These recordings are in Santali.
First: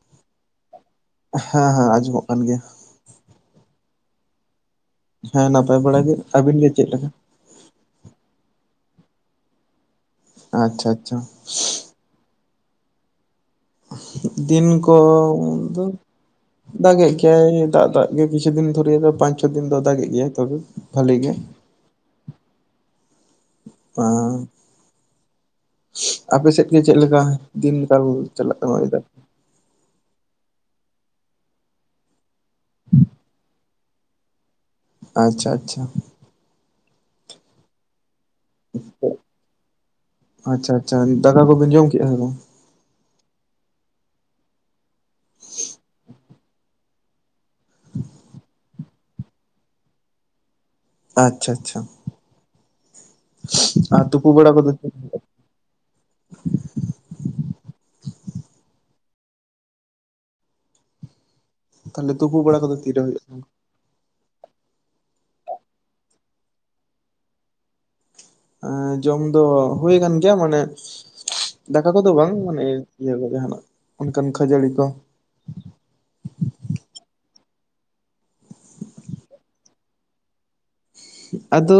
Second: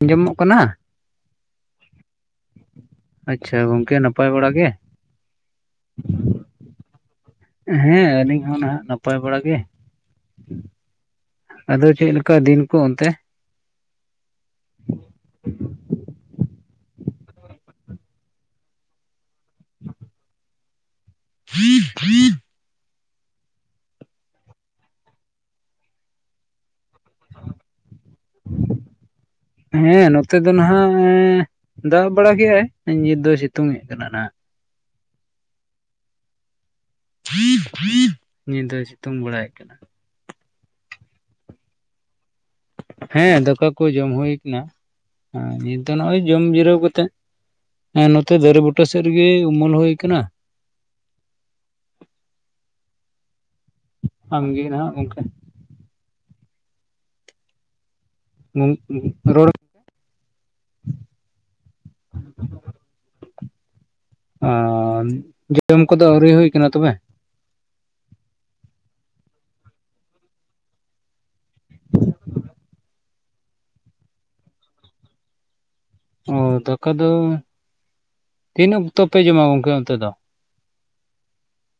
ᱟᱸᱡᱚᱢᱚᱜ ᱠᱟᱱᱟ ᱦᱮᱸ ᱦᱮᱸ ᱟᱸᱡᱚᱢᱚᱜ ᱠᱟᱱ ᱜᱮᱭᱟ ᱟᱪᱪᱷᱟ ᱜᱚᱢᱠᱮ ᱱᱟᱯᱟᱭ ᱵᱟᱲᱟ ᱜᱮ ᱦᱮᱸ ᱱᱟᱯᱟᱭ ᱵᱟᱲᱟ ᱜᱮ ᱟᱹᱵᱤᱱ ᱜᱮ ᱪᱮᱫ ᱞᱮᱠᱟ ᱦᱮᱸ ᱟᱹᱞᱤᱧ ᱦᱚᱸ ᱱᱟᱦᱟᱜ ᱱᱟᱯᱟᱭ ᱵᱟᱲᱟ ᱜᱮ ᱟᱪᱪᱷᱟ ᱟᱪᱪᱷᱟ ᱟᱫᱚ ᱪᱮᱫ ᱞᱮᱠᱟ ᱫᱤᱱ ᱠᱚ ᱚᱱᱛᱮ ᱫᱤᱱ ᱠᱚ ᱫᱟᱜᱮᱫ ᱜᱮᱭᱟᱭ ᱫᱟᱜ ᱫᱟᱜ ᱜᱮ ᱠᱤᱪᱷᱩ ᱫᱤᱱ ᱫᱷᱚᱨᱮ ᱫᱚ ᱯᱟᱸᱪ ᱪᱷᱚᱫᱤᱱ ᱫᱚ ᱫᱟᱜᱮᱜ ᱜᱮᱭᱟᱭ ᱛᱚᱵᱮ ᱵᱷᱟᱞᱤ ᱜᱮ [inaudible] ᱵᱟᱝ ᱟᱯᱮᱥᱮᱫ ᱜᱮ ᱪᱮᱫᱮᱠᱟ ᱫᱤᱱ ᱱᱮᱛᱟᱨ ᱪᱟᱞᱟᱜ ᱠᱟᱱᱟ ᱦᱮᱸ ᱱᱚᱛᱮ ᱫᱚ ᱱᱟᱦᱟᱜ ᱫᱟᱜᱽ ᱵᱟᱲᱟ ᱜᱮᱼᱟᱭ ᱱᱤᱛ ᱫᱚ ᱥᱤᱛᱩᱝ ᱛᱩᱫ ᱠᱟᱱᱟᱦᱟᱜ ᱟᱪᱪᱷᱟ ᱟᱪᱪᱷᱟ ᱱᱤᱛ ᱫᱚ ᱥᱤᱛᱩᱝ ᱵᱟᱲᱟᱭᱮᱫ ᱠᱟᱱᱟ ᱟᱪᱪᱷᱟ ᱟᱪᱪᱷᱟ ᱫᱟᱠᱟ ᱠᱚᱵᱮᱱ ᱡᱚᱢ ᱠᱮᱫᱼᱟ ᱥᱮ ᱵᱟᱝ ᱦᱮᱸ ᱫᱟᱠᱟ ᱠᱚ ᱡᱚᱢ ᱦᱩᱭ ᱠᱟᱱᱟ ᱱᱤᱛ ᱫᱚ ᱱᱚᱜᱼᱚᱭ ᱡᱚᱢ ᱡᱤᱨᱟᱹᱣ ᱠᱟᱛᱮᱜ ᱦᱮᱸ ᱱᱚᱛᱮ ᱫᱟᱨᱮ ᱵᱩᱴᱟᱹ ᱥᱮᱫ ᱨᱮᱜᱤ ᱩᱢᱩᱞ ᱦᱩᱭ ᱟᱠᱟᱱᱟ ᱟᱪᱪᱷᱟ ᱟᱪᱪᱷᱟ ᱟᱨ ᱛᱩᱯᱩ ᱵᱟᱲᱟ ᱟᱢᱜᱮ ᱠᱚᱫᱚ ᱱᱟᱦᱟᱜ ᱜᱚᱝᱠᱮ [unintelligible] ᱛᱟᱦᱚᱞᱮ ᱛᱩᱯᱩ ᱵᱟᱲᱟ ᱠᱚᱫᱚ ᱛᱤᱨᱮ ᱦᱩᱭᱩᱜ ᱛᱟᱢᱟ ᱟᱨ ᱡᱚᱢ ᱠᱚᱫᱚ ᱟᱹᱣᱨᱤ ᱦᱩᱭ ᱟᱠᱟᱱᱟ ᱛᱚᱵᱮ ᱮ ᱡᱚᱢ ᱫᱚ ᱦᱩᱭ ᱟᱠᱟᱱ ᱜᱮᱭᱟ ᱢᱟᱱᱮ ᱫᱟᱠᱟ ᱠᱚᱫᱚ ᱵᱟᱝ ᱢᱟᱱᱮ ᱤᱭᱟᱹ ᱠᱚᱨᱮᱱᱟᱜ ᱚᱱᱠᱟᱱ ᱠᱷᱟᱹᱡᱟᱹᱲᱤ ᱠᱚ ᱚ ᱫᱟᱠᱟ ᱫᱚ ᱛᱤᱱᱟᱹᱜ ᱚᱠᱛᱚ ᱯᱮ ᱡᱚᱢᱟ ᱜᱚᱢᱠᱮ ᱚᱱᱛᱮ ᱫᱚ ᱟᱫᱚ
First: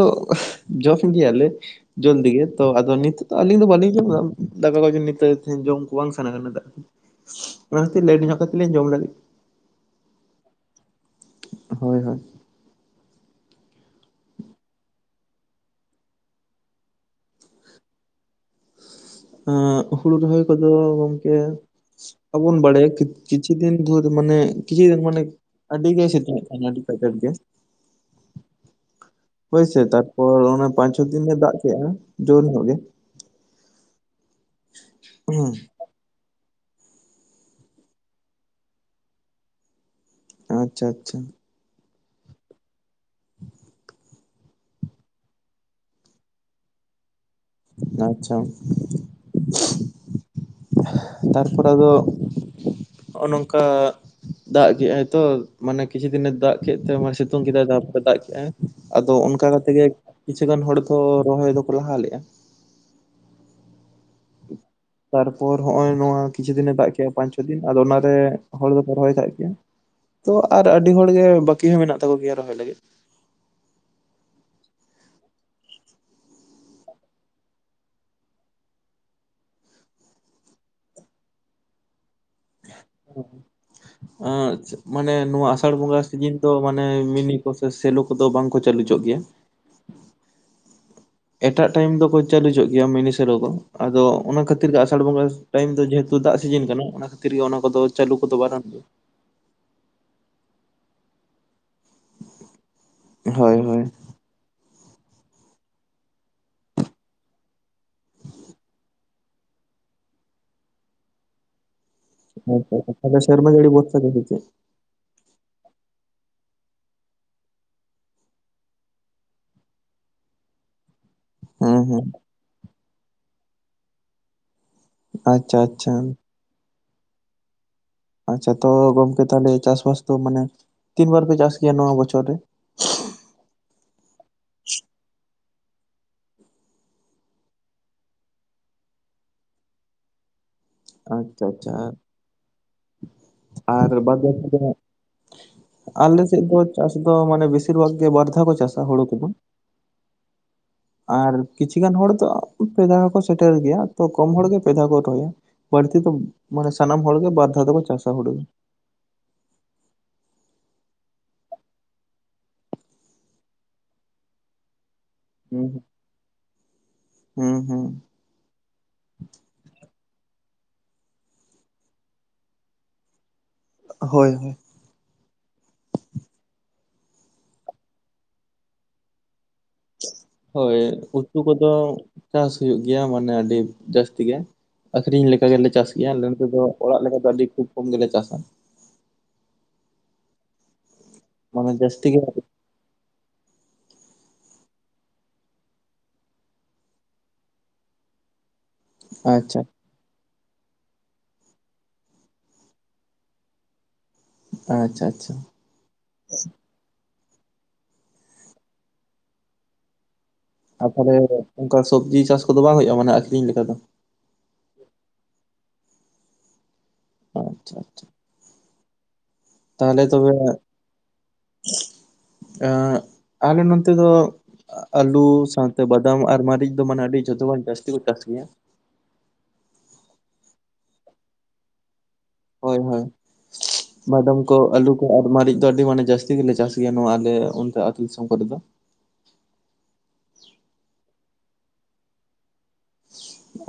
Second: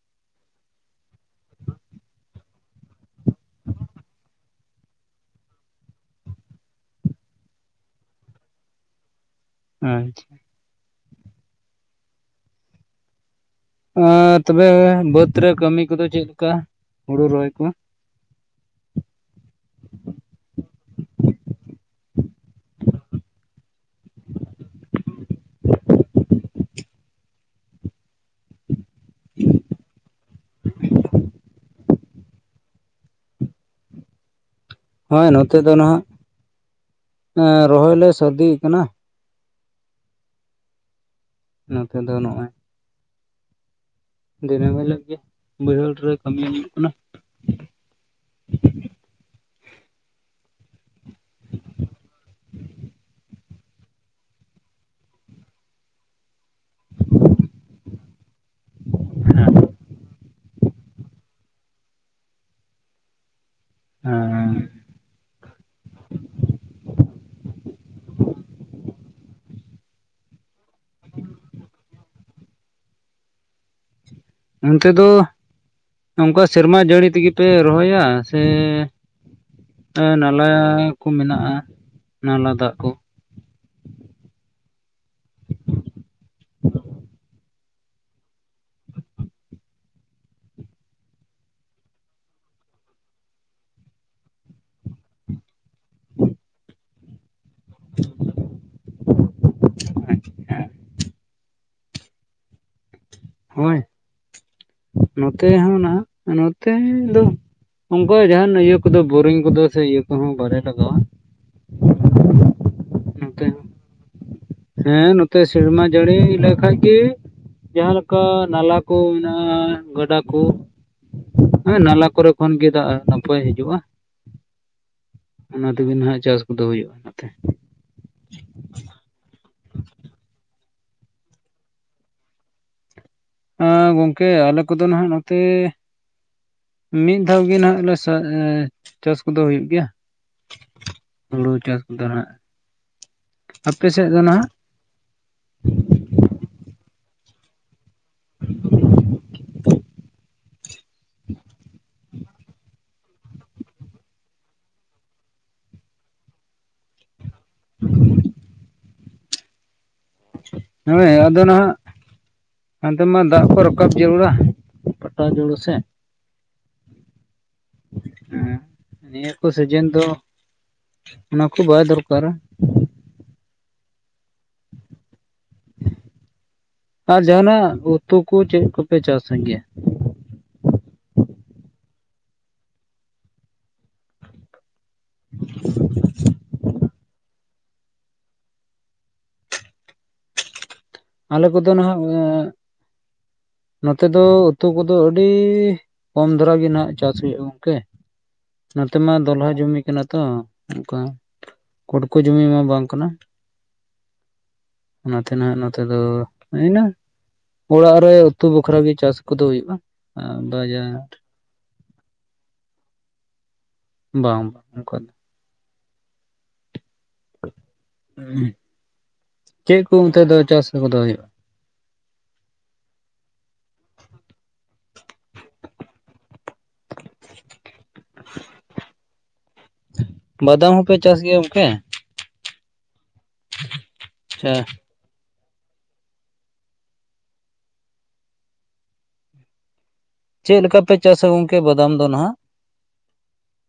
ᱡᱚᱢ ᱜᱮᱭᱟᱞᱮ ᱡᱚᱞᱫᱤ ᱜᱮ ᱛᱚ ᱟᱫᱚ ᱱᱤᱛᱳᱜ ᱫᱚ ᱟᱹᱞᱤᱧ ᱫᱚ ᱵᱟᱹᱞᱤᱧ ᱡᱚᱢ ᱮᱫᱟ ᱫᱟᱠᱟ ᱠᱚᱫᱚ ᱱᱤᱛ ᱡᱚᱢ ᱠᱚ ᱵᱟᱝ ᱥᱟᱱᱟ ᱠᱟᱱᱟ ᱚᱱᱟ ᱠᱷᱟᱹᱛᱤᱨ ᱞᱮᱴ ᱧᱚᱸᱜ ᱠᱟᱛᱮ ᱞᱤᱧ ᱡᱚᱢ ᱞᱟᱹᱜᱤᱫ ᱟᱪᱪᱷᱟ ᱦᱳᱭ ᱦᱳᱭ ᱟᱨ ᱛᱚᱵᱮ ᱵᱟᱹᱫᱽ ᱨᱮ ᱠᱟᱹᱢᱤ ᱠᱚᱫᱚ ᱪᱮᱫᱮ ᱞᱮᱠᱟ ᱦᱩᱲᱩ ᱨᱚᱦᱚᱭ ᱠᱚ ᱦᱩᱲᱩ ᱨᱚᱦᱚᱭ ᱠᱚᱫᱚ ᱜᱚᱝᱠᱮ ᱟᱵᱚᱱ ᱵᱟᱲᱟᱭᱟ ᱠᱤᱪᱷᱩ ᱫᱤᱱ ᱫᱷᱚᱨᱮ ᱢᱟᱱᱮ ᱠᱤᱪᱷᱩ ᱫᱤᱱ ᱢᱟᱱᱮ ᱟᱹᱰᱤ ᱜᱮᱭ ᱥᱤᱛᱩᱝ ᱮᱫ ᱛᱟᱦᱮᱱᱟ ᱟᱹᱰᱤ ᱠᱟᱡᱟᱠ ᱜᱮ ᱦᱮᱸ [unintelligible] ᱦᱳᱭᱥᱮ ᱛᱟᱨᱯᱚᱨ ᱚᱱ ᱯᱟᱸᱪ ᱪᱷᱚ ᱫᱤᱱ ᱮ ᱫᱟᱜ ᱠᱮᱜᱼᱟ ᱡᱳᱨ ᱧᱚᱜ ᱜᱮ ᱦᱮᱸ ᱦᱩᱸ ᱱᱚᱛᱮ ᱫᱚ ᱱᱟᱸᱦᱜ ᱨᱚᱦᱚᱭ ᱞᱮ ᱥᱟᱨᱫᱤ ᱟᱠᱟᱱᱟ ᱟᱪᱪᱷᱟ ᱟᱪᱪᱷᱟ ᱱᱚᱛᱮ ᱫᱚ ᱱᱚᱸᱜᱼᱚᱭ ᱫᱤᱱᱟᱹᱢ ᱦᱤᱞᱳᱜ ᱜᱮ ᱵᱟᱹᱭᱦᱟᱹᱲ ᱨᱮ ᱠᱟᱹᱢᱤ ᱦᱩᱭᱩᱜ ᱠᱟᱱᱟ ᱟᱪᱪᱷᱟ ᱛᱟᱨᱯᱚᱨ ᱟᱫᱚ ᱦᱚᱸᱜᱼᱚ ᱱᱚᱝᱠᱟ ᱫᱟᱜ ᱠᱮᱜᱟᱭ ᱛᱚ ᱢᱟᱱᱮ ᱠᱤᱪᱷᱩ ᱫᱤᱱᱮ ᱫᱟᱜ ᱠᱮᱫ ᱛᱮ ᱥᱤᱛᱩᱝ ᱠᱮᱫᱟᱭ ᱛᱟᱯᱚᱨ ᱫᱟᱜ ᱠᱮᱜᱟᱭ ᱟᱫᱚ ᱚᱱᱠᱟ ᱠᱟᱛᱮ ᱜᱮ ᱠᱤᱪᱷᱩ ᱜᱟᱱ ᱦᱚᱲ ᱫᱚ ᱨᱚᱦᱚᱭ ᱫᱚᱠᱚ ᱞᱟᱦᱟ ᱞᱮᱜᱼᱟ ᱦᱮᱸ ᱛᱟᱨᱯᱚᱨ ᱦᱸᱚᱼᱚᱭ ᱱᱚᱣᱟ ᱠᱤᱪᱷᱩ ᱫᱤᱱᱮ ᱫᱟᱜ ᱠᱮᱫᱮᱜ ᱟᱭ ᱯᱟᱸᱪ ᱪᱷᱚ ᱫᱤᱱ ᱟᱫᱚ ᱚᱱᱟᱨᱮ ᱦᱚᱲ ᱫᱚ ᱯᱮ ᱨᱚᱦᱚᱭ ᱠᱟᱜ ᱠᱮᱭᱟ ᱛᱚ ᱟᱨ ᱟᱹᱰᱤ ᱦᱚᱲ ᱜᱮ ᱵᱟᱹᱠᱤ ᱦᱚᱸ ᱢᱮᱱᱟᱜ ᱛᱟᱠᱚ ᱜᱮᱭᱟ ᱨᱚᱦᱚᱭ ᱞᱟᱹᱜᱤᱫ ᱚᱱᱛᱮ ᱫᱚ ᱱᱚᱝᱠᱟ ᱥᱮᱨᱢᱟ ᱡᱟᱹᱲᱤ ᱛᱮᱜᱮ ᱯᱮ ᱨᱚᱦᱚᱭᱟ ᱥᱮ ᱱᱟᱞᱟ ᱠᱚ ᱢᱮᱱᱟᱜᱼᱟ ᱱᱟᱞᱟ ᱫᱟᱜ ᱠᱚ ᱟᱨ ᱢᱟᱱᱮ ᱱᱚᱣᱟ ᱟᱥᱟᱲ ᱵᱚᱸᱜᱟ ᱥᱤᱡᱤᱱ ᱛᱚ ᱢᱟᱱᱮ ᱢᱤᱱᱤ ᱠᱚ ᱥᱮᱞᱳ ᱠᱚᱫᱚ ᱵᱟᱝᱠᱚ ᱪᱟᱹᱞᱩ ᱦᱚᱪᱚᱜ ᱜᱮᱭᱟ ᱮᱴᱟᱜ ᱴᱟᱭᱤᱢ ᱫᱚᱠᱚ ᱪᱟᱹᱞᱩᱪᱚᱜ ᱜᱮᱭᱟ ᱢᱤᱱᱤ ᱥᱮᱞᱳ ᱠᱚ ᱟᱫᱚ ᱚᱱᱟ ᱠᱷᱟᱹᱛᱤᱨ ᱜᱮ ᱟᱥᱟᱲ ᱵᱚᱸᱜᱟ ᱴᱟᱭᱤᱢ ᱫᱚ ᱡᱮᱦᱮᱛᱩ ᱫᱟᱜ ᱥᱤᱡᱤᱱ ᱠᱟᱱᱟ ᱚᱱᱟ ᱠᱷᱟᱹᱛᱤᱨ ᱜᱮ ᱚᱱᱟ ᱠᱚᱫᱚ ᱪᱟᱹᱞᱩ ᱠᱚᱫᱚ ᱵᱟᱨᱚᱱ ᱜᱮᱭᱟ ᱟ ᱦᱮᱸ [unintelligible] ᱦᱳᱭ ᱱᱚᱛᱮ ᱦᱚᱸ ᱱᱚᱸᱜᱼᱚᱭ ᱱᱚᱛᱮ ᱚᱱᱠᱟ ᱡᱟᱦᱟᱱ ᱤᱭᱟᱹ ᱠᱚᱫᱚ ᱵᱳᱨᱤᱝ ᱠᱚᱫᱚ ᱥᱮ ᱤᱭᱟᱹ ᱠᱚᱦᱚᱸ ᱵᱟᱞᱮ ᱞᱟᱜᱟᱣᱟ ᱟᱪᱪᱷᱟ ᱟᱪᱪᱷᱟ ᱛᱟᱞᱦᱮ ᱱᱚᱛᱮ ᱥᱮᱨᱢᱟ ᱦᱚᱸ ᱡᱟᱹᱲᱤ ᱞᱟᱹᱭ ᱛᱮᱜᱮ ᱥᱮᱪᱮᱫ ᱦᱮᱸ ᱱᱚᱛᱮ ᱥᱮᱨᱢᱟ ᱡᱟᱹᱲᱤ ᱞᱮᱠᱷᱟᱡ ᱜᱮ ᱡᱟᱦᱟᱸ ᱚᱱᱠᱟ ᱱᱟᱞᱟ ᱠᱚ ᱢᱮᱱᱟᱜᱼᱟ ᱜᱟᱰᱟ ᱠᱚ ᱦᱮᱸ ᱦᱮᱸ ᱱᱟᱞᱟ ᱠᱚᱨᱮ ᱠᱷᱚᱱ ᱜᱮ ᱫᱟᱜ ᱱᱚᱛᱮ ᱦᱤᱡᱩᱜᱼᱟ ᱟᱪᱪᱷᱟ ᱚᱱᱟ ᱛᱮᱜᱮ ᱟᱪᱪᱷᱟ ᱱᱟᱦᱜᱽ ᱪᱟᱥ ᱠᱚᱫᱚ ᱦᱩᱭᱩᱜᱼᱟ ᱚᱱᱟᱛᱮ ᱟᱪᱪᱷᱟ ᱛᱚ ᱜᱚᱝᱠᱮ ᱛᱟᱦᱚᱞᱮ ᱪᱟᱥ ᱵᱟᱥ ᱫᱚ ᱢᱟᱱᱮ ᱛᱤᱱ ᱵᱟᱨ ᱯᱮ ᱪᱟᱥ ᱜᱮᱭᱟ ᱱᱚᱣᱟ ᱵᱚᱪᱷᱚᱨ ᱨᱮ ᱦᱮᱸ ᱜᱚᱝᱠᱮ ᱟᱞᱮ ᱠᱚᱫᱚ ᱱᱟᱦᱜᱽ ᱱᱚᱛᱮ ᱢᱤᱫ ᱫᱷᱟᱣ ᱜᱮ ᱱᱟᱦᱜᱽ ᱪᱟᱥ ᱠᱚᱫᱚ ᱦᱩᱭᱩᱜ ᱜᱮᱭᱟ ᱟᱪᱪᱷᱟ ᱦᱩᱲᱩ ᱟᱪᱪᱷᱟ ᱪᱟᱥ ᱠᱚᱫᱚ ᱱᱟᱦᱜᱽ ᱟᱯᱮ ᱟᱨ ᱥᱮᱫ ᱵᱟᱫ ᱫᱚ ᱱᱟᱦᱜᱽ ᱵᱟᱹᱠᱤ ᱟᱞᱮ ᱥᱮᱫ ᱫᱚ ᱪᱟᱥ ᱫᱚ ᱢᱟᱱᱮ ᱵᱮᱥᱤᱨ ᱵᱷᱟᱜᱽ ᱵᱟᱨᱫᱷᱟᱣ ᱠᱚ ᱪᱟᱥᱟ ᱦᱩᱲᱩ ᱠᱚᱫᱚ ᱟᱨ ᱠᱤᱪᱷᱤᱩ ᱜᱟᱱ ᱦᱚᱲ ᱫᱚ ᱯᱮ ᱫᱷᱟᱣ ᱦᱚᱸ ᱠᱚ ᱥᱮᱴᱮᱨ ᱜᱮᱭᱟ ᱛᱚ ᱠᱚᱢ ᱦᱚᱲ ᱜᱮ ᱯᱮ ᱫᱷᱟᱣ ᱠᱚ ᱨᱚᱦᱚᱭᱟ ᱵᱟᱹᱲᱛᱤ ᱫᱚ ᱢᱟᱱᱮ ᱥᱟᱱᱟᱢ ᱦᱚᱲ ᱜᱮ ᱵᱟᱨ ᱫᱷᱟᱣ ᱫᱚᱠᱚ ᱪᱟᱥᱟ ᱦᱩᱲᱩ ᱦᱮᱸ ᱟᱫᱚ ᱱᱟᱦᱜᱽ ᱦᱟᱱᱛᱮ ᱢᱟ ᱫᱟᱜ ᱠᱚ ᱨᱟᱠᱟᱵ ᱡᱟᱹᱨᱩᱲᱟ ᱯᱟᱴᱟ ᱡᱩᱲᱩ ᱥᱮ ᱦᱩᱸ ᱦᱩᱸ ᱦᱩᱸ ᱦᱩᱸ ᱦᱮᱸ ᱱᱤᱭᱟᱹ ᱠᱚ ᱥᱤᱡᱮᱱ ᱫᱚ ᱚᱱᱟ ᱠᱚ ᱵᱟᱭ ᱫᱚᱨᱠᱟᱨᱟ ᱦᱳᱭ ᱦᱳᱭ ᱟᱨ ᱡᱟᱦᱟᱸᱱᱼᱟᱜ ᱩᱛᱩ ᱠᱚ ᱪᱮᱫ ᱠᱚᱯᱮ ᱪᱟᱥᱟ ᱜᱮᱭᱟ ᱦᱳᱭ ᱩᱛᱩ ᱠᱚᱫᱚ ᱪᱟᱥ ᱦᱩᱭᱩᱜ ᱜᱮᱭᱟ ᱢᱟᱱᱮ ᱟᱹᱰᱤ ᱡᱟᱹᱥᱛᱤ ᱜᱮ ᱟᱠᱷᱨᱤᱧ ᱞᱮᱠᱟ ᱜᱮᱞᱮ ᱪᱟᱥ ᱜᱮᱭᱟ ᱟᱞᱮ ᱱᱚᱛᱮ ᱫᱚ ᱚᱲᱟᱜ ᱞᱮᱠᱟ ᱫᱚ ᱟᱹᱰᱤ ᱠᱷᱩᱵ ᱠᱚᱢ ᱜᱮᱞᱮ ᱪᱟᱥᱟ ᱟᱞᱮ ᱠᱚᱫᱚ ᱢᱟᱱᱮ ᱱᱟᱦᱟᱜ ᱡᱟᱹᱥᱛᱤ ᱜᱮ ᱱᱚᱛᱮ ᱫᱚ ᱩᱛᱩ ᱠᱚᱫᱚ ᱟᱹᱰᱤ ᱠᱚᱢ ᱫᱷᱟᱨᱟ ᱜᱮ ᱱᱟᱜ ᱪᱟᱥ ᱦᱩᱭᱩᱜᱼᱟ ᱜᱚᱝᱠᱮ ᱱᱚᱛᱮ ᱢᱟ ᱫᱚᱞᱦᱟ ᱟᱪᱪᱷᱟ ᱡᱩᱢᱤ [unintelligible] ᱛᱚ ᱚᱱᱠᱟ ᱠᱚᱴᱠᱤ ᱡᱚᱢᱤ ᱢᱟ ᱵᱟᱝ ᱠᱟᱱᱟ ᱟᱪᱪᱷᱟ ᱚᱱᱟᱛᱮ ᱟᱪᱪᱷᱟ ᱱᱟᱜ ᱱᱚᱛ ᱫᱚ [unintelligible] ᱚᱲᱟᱜ ᱨᱮ ᱩᱛᱩ ᱵᱟᱠᱷᱟᱨ ᱜᱮ ᱪᱟᱥ ᱠᱚᱫᱚ ᱦᱩᱭᱩᱜᱼᱟ [unintelligible] ᱟᱨ ᱛᱟᱦᱚᱞᱮ ᱚᱱᱠᱟ ᱥᱚᱵᱽᱡᱤ ᱪᱟᱥ ᱠᱚᱫᱚ ᱵᱟᱝ ᱦᱩᱭᱩᱜᱼᱟ ᱢᱟᱱᱮ ᱟᱠᱷᱨᱤᱧ ᱞᱮᱠᱟ ᱫᱚ ᱵᱟᱝ ᱵᱟᱝ ᱚᱱᱠᱟ ᱫᱚ ᱟᱪᱪᱷᱟ ᱟᱪᱪᱷᱟ [unintelligible] ᱛᱟᱦᱚᱞᱮ ᱚᱱᱛᱮ ᱛᱚᱵᱮ ᱫᱚ ᱪᱟᱥ ᱠᱚᱫᱚ [inaudible] ᱟᱞᱮ ᱱᱚᱛᱮ ᱫᱚ ᱟᱞᱩ ᱥᱟᱶᱛᱮ ᱵᱟᱫᱟᱢ ᱟᱨ ᱢᱟᱨᱹᱤᱪ ᱫᱚ ᱢᱟᱱᱮ ᱟᱹᱰᱤ ᱡᱷᱚᱛᱚ ᱠᱷᱚᱱ ᱡᱟᱹᱥᱛᱤ ᱠᱚ ᱪᱟᱥ ᱜᱮᱭᱟ ᱵᱟᱫᱟᱢ ᱦᱚᱸᱯᱮ ᱪᱟᱥ ᱜᱮᱭᱟ ᱜᱚᱝᱠᱮ ᱦᱳᱭ ᱦᱳᱭ ᱵᱟᱫᱟᱢ ᱠᱚ ᱟᱪᱪᱷᱟ ᱟᱞᱩ ᱟᱨ ᱢᱟᱹᱨᱤᱡ ᱫᱚ ᱟᱹᱰᱤ ᱢᱟᱱᱮ ᱡᱟᱹᱥᱛᱤ ᱜᱮᱞᱮ ᱪᱟᱥ ᱜᱮᱭᱟ ᱱᱚᱣᱟ ᱟᱞᱮ ᱚᱱᱛᱮ ᱟᱹᱛᱩ ᱫᱤᱥᱚᱢ ᱠᱚᱨᱮ ᱫᱚ ᱪᱮᱫ ᱞᱮᱠᱟ ᱯᱮ ᱪᱟᱥᱟ ᱜᱚᱝᱠᱮ ᱵᱟᱫᱟᱢ ᱫᱚ ᱱᱟᱦᱟᱜ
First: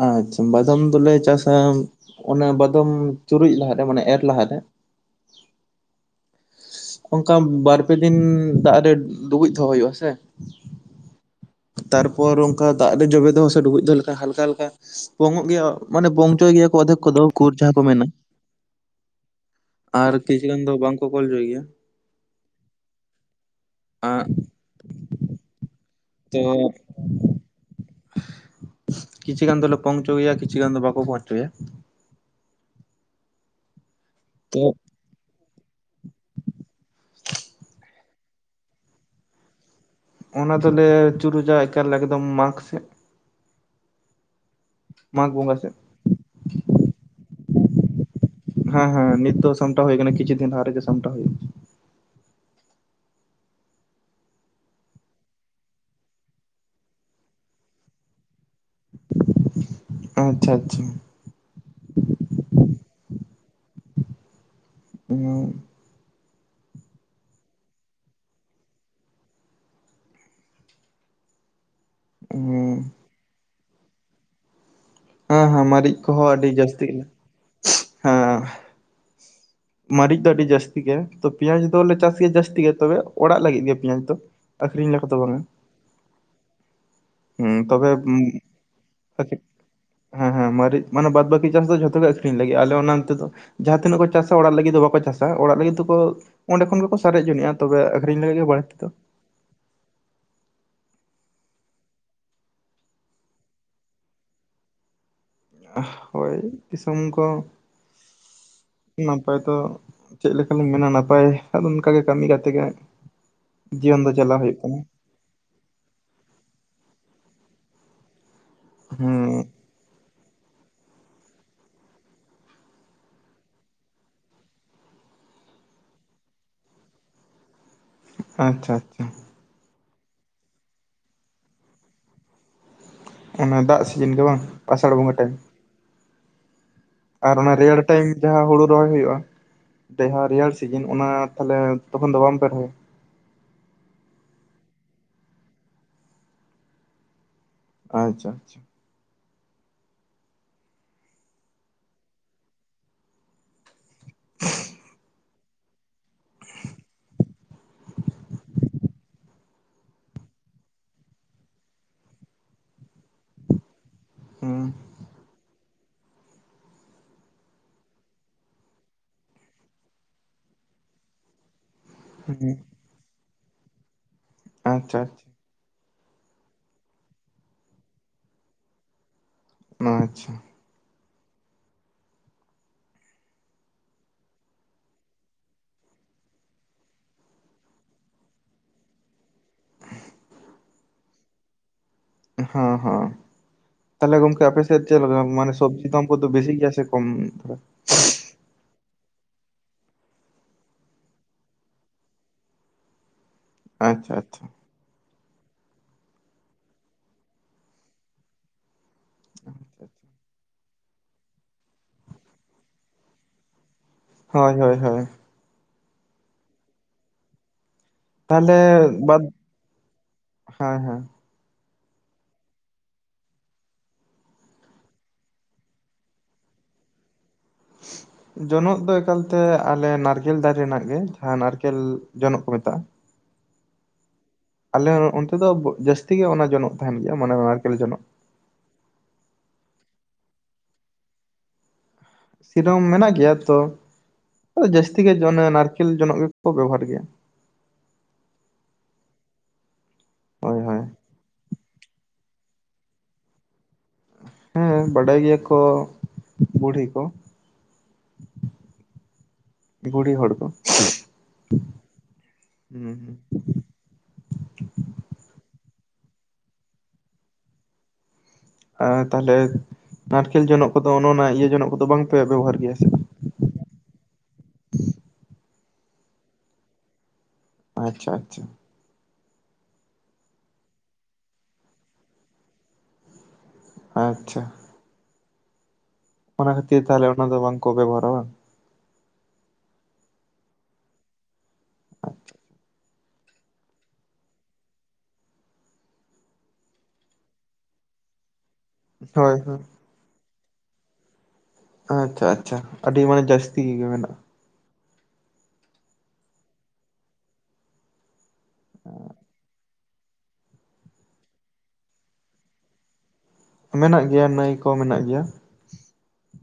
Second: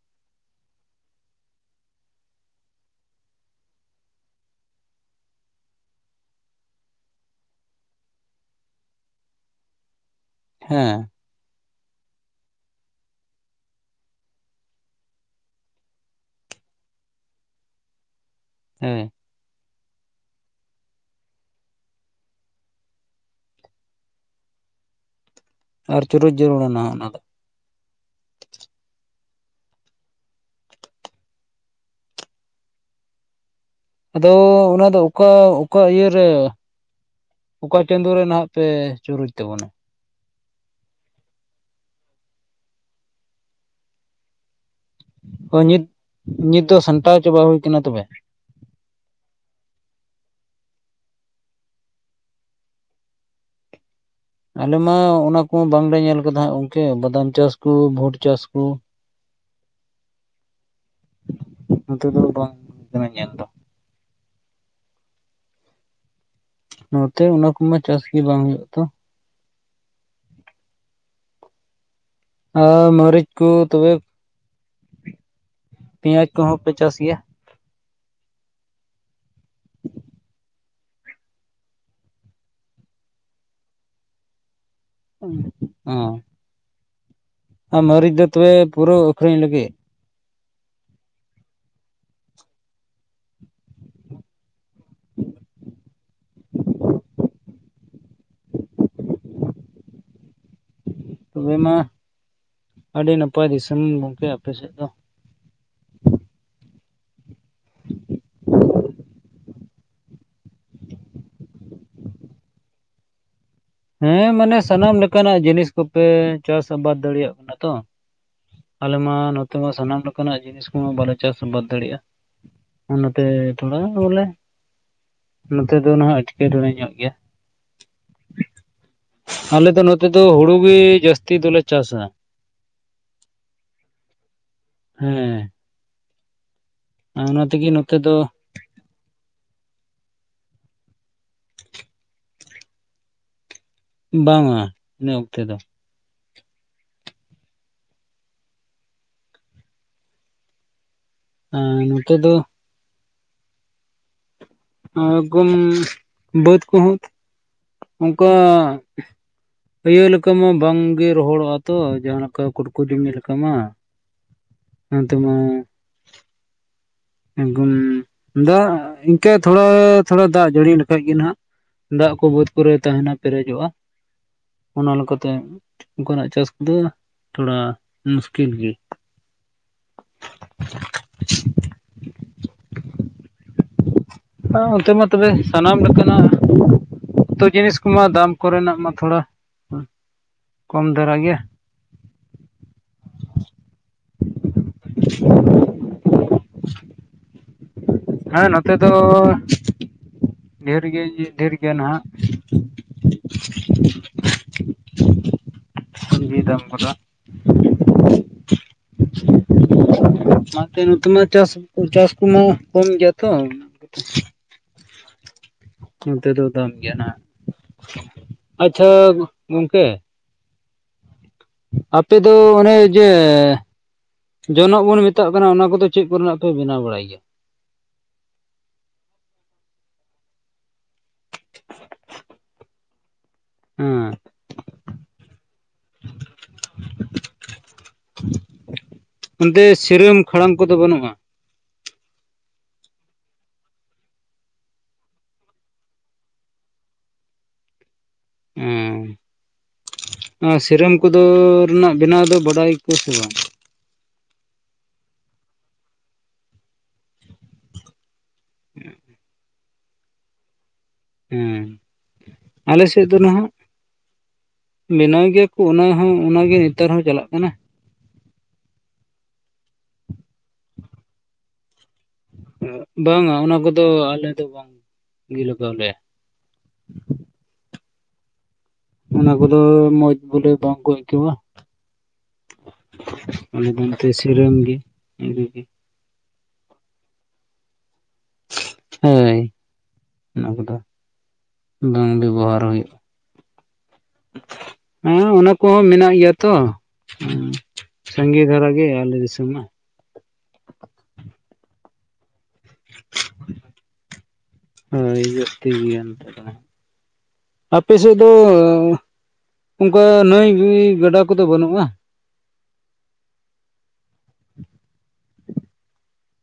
ᱟᱪᱪᱷᱟ ᱵᱟᱫᱟᱢ ᱫᱚᱞᱮ ᱪᱟᱥ-ᱟ ᱚᱱᱮ ᱵᱟᱫᱚᱢ ᱪᱩᱨᱩᱡ ᱞᱟᱦᱟᱨᱮ ᱢᱟᱱᱮ ᱮᱨ ᱞᱟᱦᱟᱨᱮ ᱚᱱᱠᱟ ᱵᱟᱨᱯᱮ ᱫᱤᱱ ᱫᱟᱜ ᱨᱮ ᱰᱩᱵᱩᱡ ᱫᱚᱦᱚ ᱦᱩᱭᱩᱜ ᱟ ᱥᱮ ᱦᱮᱸ ᱛᱟᱨᱯᱚᱨ ᱚᱱᱠᱟ ᱫᱟᱜ ᱨᱮ ᱡᱚᱵᱮ ᱫᱚᱦᱚ ᱥᱮ ᱰᱩᱵᱩᱡ ᱫᱚᱦᱚ ᱞᱮᱠᱷᱟᱱ ᱦᱟᱞᱠᱟ ᱦᱟᱞᱠᱟ [unintelligible] ᱜᱮᱭᱟ ᱢᱟᱱᱮ ᱯᱚᱝᱪᱚᱭ ᱜᱮᱭᱟ ᱠᱚ ᱚᱫᱷᱮᱠ ᱠᱚᱫᱚ [unintelligible] ᱡᱟᱦᱟᱸ ᱠᱚ ᱢᱮᱱᱟ ᱦᱮᱸ ᱟᱨ ᱠᱤᱪᱷᱩ ᱜᱟᱱ ᱫᱚ ᱵᱟᱝ ᱠᱚ [unintelligible] ᱦᱚᱪᱚᱭ ᱜᱮᱭᱟ ᱟᱸᱜ ᱟᱨ ᱪᱩᱨᱩᱡ ᱛᱚ ᱡᱟᱹᱨᱩᱲᱟ ᱱᱟᱦᱟᱜ ᱚᱱᱟ ᱫᱚ ᱠᱤᱪᱷᱤ ᱜᱟᱱ ᱫᱚᱞᱮ ᱯᱚᱦᱪᱚᱣ ᱜᱮᱭᱟ ᱠᱤᱪᱷᱤ ᱜᱟᱱ ᱫᱚ ᱵᱟᱠᱚ ᱯᱚᱦᱪᱚᱣᱭᱟ ᱟᱫᱚ ᱛᱚ ᱚᱱᱟ ᱫᱚ ᱚᱠᱟ ᱚᱠᱟ ᱤᱭᱟᱹᱨᱮ ᱚᱠᱟ ᱪᱟᱸᱫᱳ ᱨᱮ ᱱᱟᱦᱟᱜ ᱯᱮ ᱪᱩᱨᱩᱡ ᱛᱟᱵᱚᱱᱟ ᱚᱱᱟ ᱫᱚᱞᱮ ᱪᱩᱨᱩᱡᱟ ᱮᱠᱟᱞᱮ ᱮᱠᱫᱚᱢ ᱢᱟᱜᱽ ᱥᱮᱫ ᱢᱟᱜ [unintelligible] ᱦᱳ ᱱᱤᱛ ᱱᱤᱛ ᱫᱚ ᱥᱟᱢᱴᱟᱣ ᱪᱟᱵᱟ ᱦᱩᱭ ᱟᱠᱟᱱᱟ ᱛᱚᱵᱮ ᱦᱮᱸ ᱦᱮᱸ ᱱᱤᱛ ᱫᱚ ᱥᱟᱢᱴᱟ ᱦᱩᱭ ᱠᱟᱱᱟ ᱠᱤᱪᱩ ᱫᱤᱱ [unintelligible] ᱥᱟᱢᱟ ᱦᱩᱭ ᱟᱞᱮ ᱢᱟ ᱚᱱᱟ ᱠᱚ ᱵᱟᱝᱞᱮ ᱧᱮᱞ ᱟᱠᱟᱫᱟ ᱦᱟ ᱜᱚᱝᱠᱮ ᱵᱟᱫᱟᱢ ᱪᱟᱥᱠᱩ ᱵᱷᱩᱴ ᱪᱟᱥ ᱠᱩ [inaudible] ᱟᱪᱪᱷᱟ ᱟᱪᱪᱷᱟ ᱱᱚᱛᱮ ᱫᱚ ᱵᱟᱝ [unintelligible] ᱧᱮᱞ ᱫᱚ [unintelligible] ᱱᱚᱛᱮ ᱚᱱᱟ ᱠᱚᱢᱟ ᱪᱟᱥᱜᱤ ᱵᱟᱝ ᱦᱳᱭᱳᱜᱼᱟ ᱛᱚ ᱦᱮᱸ ᱟᱨ ᱢᱟᱹᱨᱤᱪ ᱠᱚ ᱛᱚᱵᱮ ᱦᱮᱸ ᱦᱮᱸ ᱢᱟᱹᱨᱤᱪ ᱯᱮᱸᱭᱟᱡᱽ ᱠᱚᱦᱚᱸ ᱟᱹᱰᱤ ᱯᱮ ᱡᱟᱹᱥᱛᱤ ᱪᱟᱥ [unintelligible] ᱜᱮᱭᱟ ᱦᱮᱸ ᱢᱟᱹᱨᱤᱪ ᱫᱚ ᱟᱹᱰᱤ ᱡᱟᱹᱥᱛᱤ ᱜᱮ ᱛᱚ ᱯᱮᱸᱭᱟᱡᱽ ᱫᱚᱞᱮ ᱪᱟᱥ ᱜᱮᱭᱟ ᱡᱟᱹᱥᱛᱤ ᱜᱮ ᱛᱚᱵᱮ ᱚᱲᱟᱜ ᱞᱟᱹᱜᱤᱫ ᱜᱮ ᱯᱮᱸᱭᱟᱡᱽ ᱫᱚ ᱟᱠᱠᱷᱨᱤᱧ ᱞᱮᱠᱟ ᱫᱚ ᱵᱟᱝ ᱟ ᱚᱸ ᱦᱩᱸ ᱟᱨ ᱛᱚᱵᱮ ᱢᱟᱹᱨᱤᱪ ᱫᱚ ᱛᱚᱵᱮ ᱯᱩᱨᱟᱹ ᱟᱹᱠᱷᱨᱤᱧ [inaudible] ᱞᱟᱹᱜᱤᱫ ᱦᱮᱸ ᱦᱮᱸ ᱢᱟᱨᱤ ᱢᱟᱱᱮ ᱵᱟᱫ ᱵᱟᱹᱠᱤ ᱪᱟᱥ ᱫᱚ ᱡᱷᱚᱛᱚ ᱜᱮ ᱟᱠᱷᱨᱤᱧ ᱞᱟᱹᱜᱤᱫ ᱟᱞᱮ ᱚᱱᱟ ᱱᱛᱮ ᱫᱚ ᱡᱟᱦᱟᱸ ᱛᱤᱱᱟᱹᱜ ᱠᱚ ᱪᱟᱥ ᱪ ᱚᱲᱟᱜ ᱞᱟᱹᱜᱤᱫ ᱫᱚ ᱵᱟᱠᱚ ᱪᱟᱥᱟ ᱚᱲᱟᱜ [unintelligible] ᱚᱲᱟᱜ ᱞᱟᱹᱜᱤᱫ ᱫᱚ ᱵᱟᱠᱚ ᱪᱟᱥ-ᱟ ᱚᱲᱟᱜ ᱞᱟᱹᱜᱤᱫ ᱫᱚᱠᱚ ᱚᱸᱰᱮ ᱠᱷᱚᱱ ᱜᱮᱠᱚ ᱥᱟᱨᱮᱡ ᱡᱚᱱᱜᱼᱟ ᱛᱚᱵᱮ ᱟᱠᱷᱨᱤᱧ ᱞᱟᱹᱜᱤᱫ ᱜᱮ ᱵᱟᱹᱲ ᱛᱮᱫᱚ ᱛᱚᱵᱮ ᱢᱟ ᱟᱹᱰᱤ ᱱᱟᱯᱟᱭ ᱫᱤᱥᱚᱢ ᱜᱚᱝᱠᱮ ᱟᱯᱮ ᱥᱮᱫ ᱫᱚ ᱦᱳᱭ ᱫᱤᱥᱚᱢ ᱠᱚ ᱱᱟᱯᱟᱭ ᱛᱚ ᱪᱮᱫ ᱞᱮᱠᱟᱞᱤᱧ ᱢᱮᱱᱟ ᱱᱟᱯᱟᱭ ᱟᱫᱚ ᱚᱱᱠᱟᱜᱮ ᱠᱟᱹᱢᱤ ᱠᱟᱛᱮ ᱜᱮ ᱡᱤᱭᱚᱱ ᱫᱚ ᱦᱮᱸ ᱪᱟᱞᱟᱣ ᱦᱩᱭᱩᱜ ᱢᱟᱱᱮ ᱠᱟᱱᱟ ᱥᱟᱱᱟᱢ ᱞᱮᱠᱟᱱᱟᱜ ᱡᱤᱱᱤᱥ ᱠᱚᱯᱮ ᱪᱟᱥ ᱟᱵᱟᱫ ᱫᱟᱲᱮᱭᱟᱜ ᱠᱟᱱᱟ ᱛᱚ ᱟᱞᱮ ᱢᱟ ᱦᱮᱸ ᱛᱚ ᱥᱟᱱᱟᱢ ᱞᱮᱠᱟᱱᱟᱜ ᱡᱤᱱᱤᱥ ᱠᱚᱦᱚᱸ ᱵᱟᱞᱮ ᱪᱟᱥ ᱟᱵᱟᱫ ᱫᱟᱲᱮᱭᱟᱜᱼᱟ᱾ ᱱᱚᱛᱮ ᱛᱷᱚᱲᱟ ᱵᱚᱞᱮ ᱱᱚᱛᱮ ᱫᱚ ᱱᱟᱜ ᱮᱴᱠᱮᱴᱚᱬᱮ ᱧᱚᱜ ᱜᱮᱭᱟ᱾ ᱟᱪᱪᱷᱟ ᱟᱪᱪᱷᱟ ᱟᱞᱮ ᱫᱚ ᱱᱚᱛᱮ ᱫᱚ ᱦᱩᱲᱩ ᱜᱮ ᱡᱟᱹᱥᱛᱤ ᱫᱚᱞᱮ ᱪᱟᱥᱟ᱾ ᱚᱱᱟ ᱫᱟᱜ ᱥᱤᱡᱤᱱ ᱜᱮ ᱵᱟᱝ ᱟᱥᱟᱲ ᱵᱚᱸᱜᱟ ᱴᱟᱭᱤᱢ᱾ ᱦᱮᱸ ᱟᱨ ᱚᱱᱟ ᱛᱮᱜᱮ ᱨᱮᱭᱟᱲ ᱱᱚᱛᱮ ᱴᱟᱭᱤᱢ ᱫᱚ ᱡᱟᱦᱟᱸ ᱦᱳᱲᱳ ᱨᱚᱦᱚᱭ ᱦᱳᱭᱳᱜᱼᱟ᱾ ᱰᱮᱦᱟ ᱨᱮᱭᱟᱲ ᱥᱤᱡᱤᱱ ᱚᱱᱟ ᱛᱟᱦᱮᱸ ᱛᱚᱠᱷᱚᱱ ᱫᱚ ᱵᱟᱝᱯᱮ ᱨᱚᱦᱚᱭᱟ? ᱵᱟᱝᱟ ᱤᱱᱟᱹ ᱚᱠᱛᱮ ᱫᱚ᱾ ᱟᱪᱪᱷᱟ ᱟᱪᱪᱷᱟ ᱱᱚᱛᱮ ᱫᱚ ᱜᱚᱢ ᱵᱟᱹᱫᱽ ᱠᱩᱦᱚᱸ ᱚᱱᱠᱟ ᱤᱭᱟᱹ ᱞᱮᱠᱟ ᱢᱟ ᱵᱟᱝᱜᱮ ᱨᱚᱦᱚᱲᱚᱜ ᱟ ᱛᱚ ᱡᱟᱦᱟᱸ ᱞᱮᱠᱟ ᱠᱩᱴᱠᱩ ᱡᱚᱢᱤ ᱞᱮᱠᱟ ᱢᱟ, ᱦᱩᱸ ᱱᱚᱛᱮ ᱢᱟ ᱫᱟᱜ ᱤᱱᱠᱟᱹ ᱛᱷᱚᱲᱟ ᱛᱷᱚᱲᱟ ᱫᱟᱜ ᱡᱟᱹᱲᱤ ᱞᱮᱠᱟᱡ ᱜᱮ ᱱᱟᱜ, ᱫᱟᱜ ᱠᱚ ᱵᱟᱹᱫᱽ ᱦᱩᱸ ᱠᱚᱨᱮ ᱛᱟᱦᱮᱱᱟ ᱯᱮᱨᱮᱡᱚᱜᱼᱟ ᱟᱪᱪᱷᱟ ᱚᱱᱟ ᱟᱪᱪᱷᱟ ᱞᱮᱠᱟᱛᱮ, ᱚᱝᱠᱟ ᱱᱟᱜ ᱪᱟᱥ ᱠᱚᱫᱚ ᱛᱷᱚᱲᱟ ᱢᱩᱥᱠᱤᱞ ᱜᱤ, ᱟᱪᱪᱷᱟ [inaudible] ᱚᱱᱛᱮ ᱢᱟ ᱛᱚᱵᱮ ᱥᱟᱱᱟᱢ ᱞᱮᱠᱟᱱᱟᱜ, ᱛᱚ ᱡᱤᱱᱤᱥ ᱠᱚᱢᱟ ᱫᱟᱢ ᱠᱚᱨᱮᱱᱟᱜ ᱢᱟ ᱛᱷᱚᱲᱟ ᱠᱚᱢ ᱫᱷᱟᱨᱟ ᱜᱮᱭᱟ᱾ ᱦᱮᱸ ᱦᱮᱸ ᱛᱟᱦᱞᱮ ᱜᱚᱢᱠᱮ ᱟᱯᱮᱥ ᱪᱮᱫ ᱪᱮᱫᱞᱮᱠᱟ ᱢᱟᱱᱮ ᱥᱚᱵᱡᱤ ᱫᱟᱢ ᱠᱚᱫᱚ ᱵᱮᱥᱤ ᱜᱮᱭᱟ ᱥᱮ ᱠᱚᱢ ᱫᱷᱟᱨᱟ? ᱦᱮᱸ ᱱᱚᱛᱮ ᱫᱚ ᱰᱷᱮᱨ ᱜᱮ ᱰᱷᱮᱨ ᱜᱮᱭᱟ ᱱᱟᱦᱟᱜ᱾ ᱟᱪᱪᱷᱟ ᱟᱪᱪᱷᱟ ᱥᱚᱵᱽᱡᱤ ᱫᱟᱢ ᱠᱚᱫᱚ ᱱᱚᱛᱮ ᱢᱟ ᱪᱟᱥ ᱪᱟᱥ ᱠᱚᱢᱟ ᱠᱚᱢ ᱜᱮᱭᱟ ᱛᱚ᱾ ᱦᱳᱭ ᱦᱳᱭ ᱦᱳᱭ ᱱᱚᱱᱚᱛ ᱫᱚ ᱫᱟᱢ ᱜᱮᱭᱟ ᱱᱟᱜ, ᱛᱟᱦᱚᱞᱮ ᱟᱪᱪᱷᱟ ᱵᱟᱫ ᱜᱚᱢᱠᱮ ᱦᱮᱸ ᱦᱮᱸ ᱟᱯᱮᱫ ᱫᱚ ᱚᱱᱮ ᱡᱮ ᱡᱚᱱᱚᱜ ᱵᱚᱱ ᱢᱮᱛᱟᱜ ᱠᱟᱱᱟ ᱚᱱᱟ ᱠᱚᱫᱚ ᱪᱮᱫ ᱠᱚᱨᱮᱱᱟᱜ ᱯᱮ ᱵᱮᱱᱟᱣ ᱵᱟᱲᱟᱭ ᱜᱮᱭᱟ? [inaudible] ᱡᱚᱱᱚᱜ ᱫᱚ ᱮᱠᱟᱞᱛᱮ ᱟᱞᱮ ᱱᱟᱨᱠᱮᱞ ᱫᱟᱨᱮ ᱨᱮᱱᱟᱜ ᱜᱮ ᱡᱟᱦᱟᱸ ᱱᱟᱨᱠᱮᱞ ᱡᱚᱱᱚᱜ ᱠᱚ ᱢᱮᱛᱟᱜᱼᱟ᱾ ᱟᱸᱻ ᱟᱞᱮ ᱚᱱᱛᱮ ᱫᱚ ᱡᱟᱹᱥᱛᱤ ᱜᱮ ᱚᱱᱟ ᱡᱚᱱᱚᱜ ᱛᱟᱦᱮᱱ ᱜᱮᱭᱟ ᱢᱟᱱᱮ ᱱᱟᱨᱠᱮᱞ ᱡᱚᱱᱚᱜ᱾ ᱚᱱᱛᱮ ᱥᱤᱨᱟᱹᱢ ᱠᱷᱟᱲᱟᱢ ᱠᱚᱫᱚ ᱵᱟᱹᱱᱩᱜᱼᱟ? ᱥᱤᱨᱚᱢ ᱢᱮᱱᱟᱜ ᱜᱮᱭᱟ ᱛᱚ, ᱡᱟᱹᱥᱛᱤ ᱜᱮ ᱚᱱᱮ ᱱᱟᱨᱠᱮᱞ ᱡᱚᱱᱚᱜ ᱜᱮᱠᱚ ᱵᱮᱵᱚᱦᱟᱨ ᱜᱮᱭᱟ᱾ ᱟᱸ ᱦᱳᱭ ᱦᱳᱭ ᱥᱤᱨᱟᱹᱢ ᱠᱚᱫᱚ ᱨᱮᱱᱟᱜ ᱵᱮᱱᱟᱣ ᱫᱚ ᱵᱟᱰᱟᱭ ᱟᱠᱚ ᱥᱮ ᱵᱟᱝ? ᱦᱮᱸ ᱵᱟᱰᱟᱭ ᱜᱮᱭᱟ ᱠᱚ ᱵᱩᱲᱦᱤ ᱠᱚ, [inaudible] ᱵᱩᱲᱦᱤ ᱦᱚᱲ ᱠᱚ, ᱦᱩᱸ ᱟᱞᱮ ᱦᱩᱸ ᱥᱮᱫ ᱦᱩᱸ ᱫᱚ ᱱᱟᱦᱟᱜ ᱵᱮᱱᱟᱣ ᱜᱮᱭᱟ ᱠᱚ ᱚᱱᱟ ᱦᱚᱸ ᱚᱱᱟᱜᱮ ᱱᱮᱛᱟᱨ ᱦᱚᱸ ᱪᱟᱞᱟᱜ ᱠᱟᱱᱟ᱾ ᱟᱨ ᱛᱟᱦᱞᱮ ᱱᱟᱨᱠᱮᱞ ᱡᱚᱱᱚᱜ ᱠᱚᱫᱚ ᱚᱱᱮ ᱚᱱᱟ ᱤᱭᱟᱹ ᱡᱚᱱᱚᱜ ᱠᱚᱫᱚ ᱵᱟᱝᱯᱮ ᱵᱮᱵᱚᱦᱟᱨ ᱜᱮᱭᱟ ᱥᱮ? ᱵᱟᱝᱼᱟ ᱚᱱᱟ ᱠᱚᱫᱚ ᱟᱞᱮ ᱫᱚ ᱵᱟᱝ ᱜᱮ ᱞᱟᱜᱟᱣ ᱞᱮᱭᱟ᱾ ᱟᱪᱪᱷᱟ ᱟᱪᱪᱷᱟ ᱚᱱᱟ ᱠᱚᱫᱚ ᱢᱚᱸᱡ ᱵᱚᱞᱮ ᱵᱟᱝᱠᱚ ᱟᱹᱭᱠᱟᱹᱣᱟ᱾ ᱟᱞᱮ ᱫᱚ ᱮᱚᱱᱛᱮ ᱟᱪᱪᱷᱟ ᱥᱤᱨᱟᱹᱢ ᱜᱮ [unintelligible] ᱜᱮ᱾ ᱚᱱᱟ ᱠᱷᱟᱹᱛᱤᱨ ᱛᱟᱦᱚᱞᱮ ᱚᱱᱟ ᱫᱚ ᱵᱟᱝᱠᱚ ᱵᱮᱵᱚᱦᱟᱨᱟ ᱵᱟᱝ? ᱦᱳᱭ ᱚᱱᱟ ᱠᱚᱫᱚ ᱵᱟᱝ ᱵᱮᱵᱚᱦᱟᱨ ᱦᱩᱭᱩᱜ-ᱟ ᱦᱮᱸ ᱚᱱᱟ ᱠᱚᱦᱚᱸ ᱢᱮᱱᱟᱜ ᱜᱮᱭᱟ ᱛᱚ ᱥᱟᱸᱜᱮ ᱫᱷᱟᱨᱟ ᱜᱮ ᱜᱮ ᱟᱞᱮ ᱦᱳᱭ ᱫᱤᱥᱚᱢ ᱱᱟ ᱦᱳᱭ ᱟᱪᱪᱷᱟ ᱟᱪᱪᱷᱟ ᱟᱹᱰᱤ ᱢᱟᱱᱮ ᱡᱟᱹᱥᱛᱤ ᱜᱮ ᱢᱮᱱᱟᱜ-ᱟ ᱦᱳᱭ ᱡᱟᱹᱥᱛᱤ ᱜᱮᱭᱟ ᱱᱮᱛᱚᱜ ᱫᱚ ᱟᱯᱮ ᱥᱮᱫ ᱫᱚ ᱚᱝᱠᱟ ᱱᱟᱹᱭ ᱜᱟᱰᱟ ᱠᱚᱫᱚ ᱵᱟᱹᱱᱩᱜ-ᱟ ᱢᱮᱱᱟᱜ ᱜᱮᱭᱟ ᱱᱟᱹᱭ ᱠᱚ ᱢᱮᱱᱟᱜ ᱜᱮᱭᱟ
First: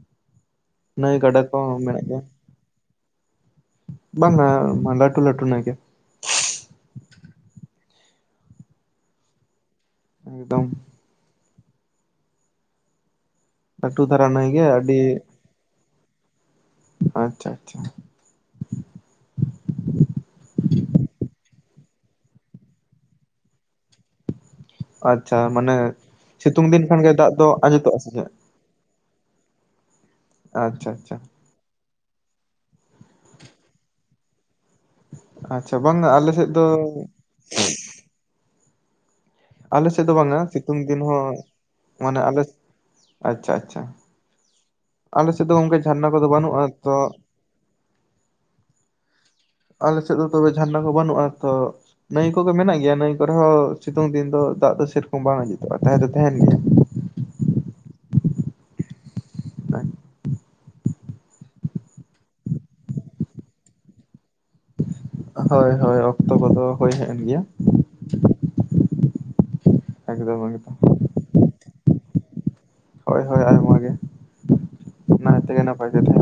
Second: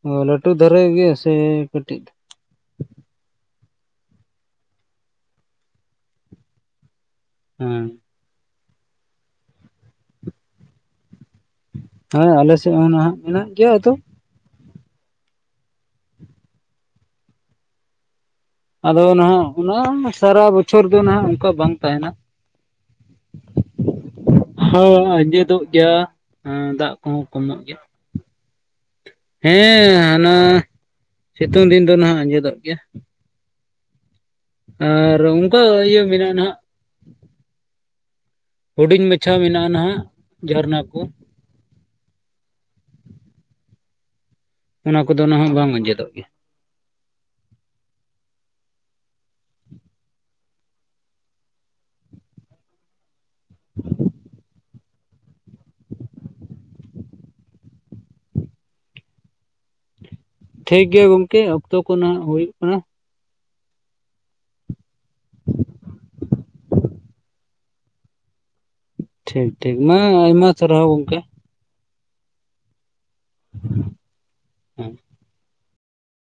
ᱚ ᱞᱟᱹᱴᱩ ᱫᱷᱟᱨᱮ ᱜᱮ ᱱᱟᱹᱭ ᱥᱮ ᱜᱟᱰᱟ ᱠᱚ ᱠᱟᱹᱴᱤᱡ ᱢᱮᱱᱟᱜ ᱜᱮᱭᱟ ᱵᱟᱝᱟ ᱢᱟ ᱞᱟᱹᱴᱩ ᱞᱟᱹᱴᱩ ᱱᱟ ᱜᱮ ᱦᱩᱸ ᱮᱠᱫᱚᱢ ᱦᱚᱭ ᱟᱞᱮ ᱥᱮᱫ ᱦᱚᱸ ᱱᱟᱦᱟᱜ ᱢᱮᱱᱟᱜ ᱜᱮᱭᱟ ᱟᱫᱚ ᱞᱟᱠᱴᱩ ᱫᱷᱟᱨᱟ ᱱᱟᱹᱭ ᱜᱮ ᱟᱹᱰᱤ ᱟᱪᱪᱷᱟ ᱟᱪᱪᱷᱟ ᱟᱫᱚ ᱱᱟᱦᱟᱜ ᱚᱱᱟ ᱥᱟᱨᱟ ᱵᱚᱪᱷᱚᱨ ᱫᱚ ᱱᱟᱦᱟᱜ ᱚᱝᱠᱟ ᱵᱟᱝ ᱛᱟᱦᱮᱱᱟ ᱦᱳᱭ ᱟᱪᱪᱷᱟ ᱟᱸᱡᱮᱫᱚᱜ ᱢᱟᱱᱮ ᱥᱤᱛᱩᱝ ᱜᱮᱭᱟᱸ ᱫᱤᱱ ᱫᱟᱜ ᱠᱷᱟᱱ ᱜᱮ ᱠᱚᱦᱚᱸ ᱫᱚ ᱠᱚᱢᱚᱜ ᱜᱮᱭᱟ ᱟᱸᱡᱮᱫᱚᱜᱼᱟ ᱥᱮ ᱪᱮᱫ ᱦᱮᱸ ᱦᱟᱱᱟ ᱟᱪᱪᱷᱟ ᱟᱪᱪᱷᱟ ᱥᱤᱛᱩᱝ ᱫᱤᱱ ᱫᱚ ᱱᱟᱦᱟᱜ ᱟᱸᱡᱮᱫᱚᱜ ᱜᱮᱭᱟ ᱟᱨ ᱚᱱᱠᱟ ᱟᱪᱪᱷᱟ ᱤᱭᱟᱹ ᱵᱟᱝ-ᱟ ᱟᱞᱮ ᱢᱮᱱᱟᱜᱼᱟ ᱥᱮᱫ ᱱᱟᱦᱟᱜ ᱫᱚ ᱦᱩᱰᱤᱧ ᱢᱟᱪᱷᱟᱣ ᱢᱮᱱᱟᱜ ᱟᱞᱮᱥᱮᱫ ᱫᱚ ᱵᱟᱝᱟ ᱥᱤᱛᱩᱝ ᱫᱤᱱ ᱦᱚᱸ ᱢᱟᱱᱮ ᱟᱞᱮ ᱟᱪᱪᱷᱟ ᱟᱪᱪᱷᱟ ᱚᱱᱟ ᱠᱚᱫᱚ ᱟᱞᱮ ᱥᱮᱫ ᱱᱟᱦᱟᱜ ᱫᱚ ᱵᱟᱝ ᱚᱱᱠᱟ ᱡᱷᱟᱨᱱᱟ ᱟᱸᱡᱮᱫᱚᱜ ᱠᱚᱫᱚ ᱜᱮᱭᱟ ᱵᱟᱹᱱᱩᱜ-ᱟ ᱛᱚ ᱟᱞᱮᱥᱮᱫ ᱫᱚ ᱛᱚᱵᱮ ᱡᱷᱟᱨᱱᱟ ᱠᱚ ᱵᱟᱹᱱᱩᱜ-ᱟ ᱛᱚ ᱱᱟᱹᱭ ᱠᱚᱜᱮ ᱢᱮᱱᱟᱜ ᱜᱮᱭᱟ ᱱᱟᱹᱭ ᱨᱮᱦᱚ ᱥᱤᱛᱩᱝ ᱫᱤᱱ ᱫᱚ ᱫᱟᱜ ᱫᱚ ᱥᱮᱨᱚᱠᱚᱢ ᱵᱟᱝ ᱚᱡᱮᱫᱚᱜ-ᱟ ᱛᱟᱦᱮᱸ ᱫᱚ ᱛᱟᱦᱮᱱ ᱜᱮᱭᱟ ᱴᱷᱤᱠ ᱜᱮᱭᱟ ᱜᱚᱝᱠᱮ ᱚᱠᱛᱚ ᱠᱷᱚ ᱱᱟᱦᱟᱜ ᱦᱩᱭᱩᱜ ᱠᱟᱱᱟ ᱦᱳᱭ ᱦᱳᱭ ᱚᱠᱛᱚ ᱠᱚᱫᱚ ᱦᱳᱭ ᱦᱮᱡᱮᱱ ᱜᱮᱭᱟ ᱴᱷᱤᱠ ᱴᱷᱤᱠ ᱢᱟ ᱮᱠᱫᱚᱢ ᱟᱭᱢᱟ ᱮᱠᱫᱚᱢ ᱥᱟᱨᱦᱟᱣ ᱜᱚᱝᱠᱮ ᱦᱳᱭ ᱦᱳᱭ ᱟᱭᱢᱟ ᱜᱮ ᱦᱮᱸ ᱱᱟᱭᱛᱮᱜᱮ ᱱᱟᱯᱟᱭ ᱜᱮ ᱛᱟᱦᱮᱸ